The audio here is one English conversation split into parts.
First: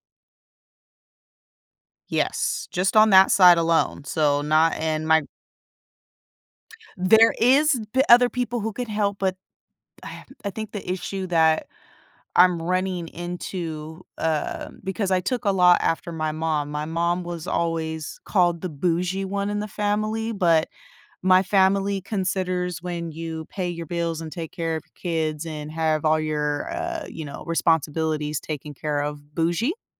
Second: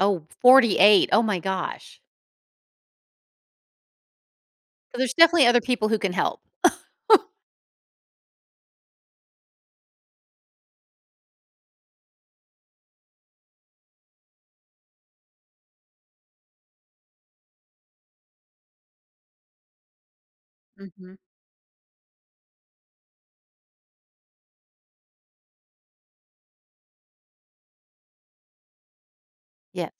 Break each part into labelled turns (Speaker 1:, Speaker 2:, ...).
Speaker 1: Oh, 48, oh my gosh.
Speaker 2: Yes, just on that side alone, so, not
Speaker 1: So,
Speaker 2: in
Speaker 1: there's
Speaker 2: my
Speaker 1: definitely other people who can help.
Speaker 2: There is th other people who could help, but I think the issue that I'm running into um, because I took a lot after my mom. My mom was always called the bougie one in the family, but
Speaker 1: Mhm.
Speaker 2: my family considers when you pay your bills, and take care of kids, and have all your, uh, you know, responsibilities taken care of, bougie?
Speaker 1: Yes.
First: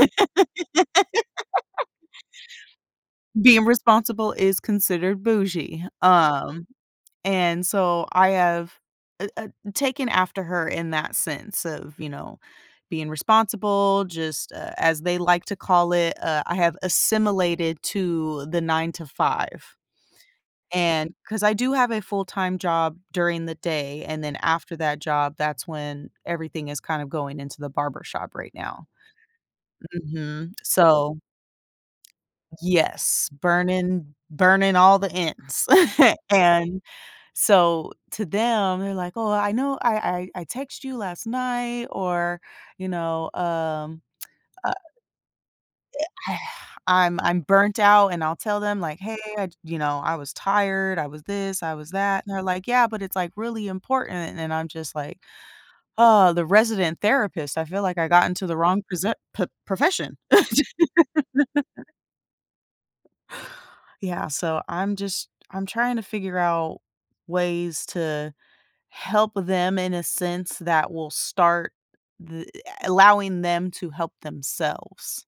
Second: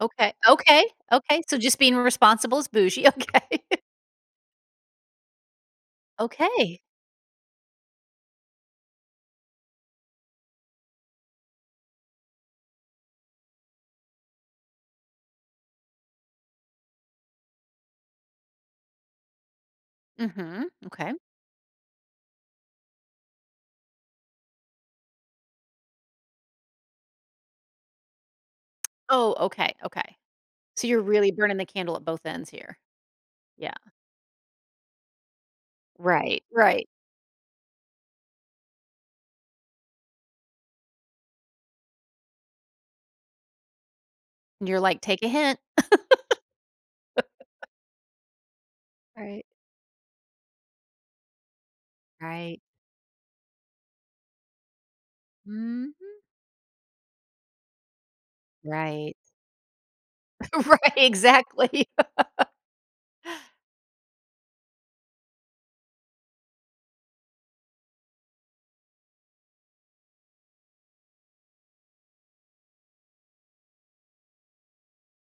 Speaker 1: Okay okay! Okay, so, just being responsible is "bougie," okay.
Speaker 2: Being responsible is considered "bougie." Um,
Speaker 1: Okay.
Speaker 2: and so I have, eh, ah, taken after her in that sense of, you know, being responsible, just a as they like to call it, uh, I have assimilated to the 9 to 5,
Speaker 1: Mhm, okay.
Speaker 2: and 'cause I do have a full time job during the day, and then, after that job, that's when everything is kinda going into the barbershop right now.
Speaker 1: Oh, okay, okay,
Speaker 2: Mhm,
Speaker 1: so you're
Speaker 2: so
Speaker 1: really burning the candle at both ends here.
Speaker 2: Yes,
Speaker 1: Yeah.
Speaker 2: burning burning all the ends,
Speaker 1: Right,
Speaker 2: and
Speaker 1: right.
Speaker 2: so, to them, they're like, "Oh, I know I I I text you last night," or, you know, um, uh
Speaker 1: You're,
Speaker 2: eh,
Speaker 1: like, "Take a hint."
Speaker 2: I I'm I'm burnt out, and I'll tell them like, "Hey,
Speaker 1: Alright.
Speaker 2: I you know, I was tired, I was this, I was that," and they're
Speaker 1: Right.
Speaker 2: like, "Yeah, but, it's, like, really important," and I'm just, like,
Speaker 1: Mhm.
Speaker 2: "Oh, the resident therapist, I feel, like, I got into the wrong proce
Speaker 1: Right.
Speaker 2: pro profession."
Speaker 1: Right, exactly.
Speaker 2: Yeah, so, I'm just I'm trying to figure out ways to help them, in a sense that will start th a allowing them to help themselves.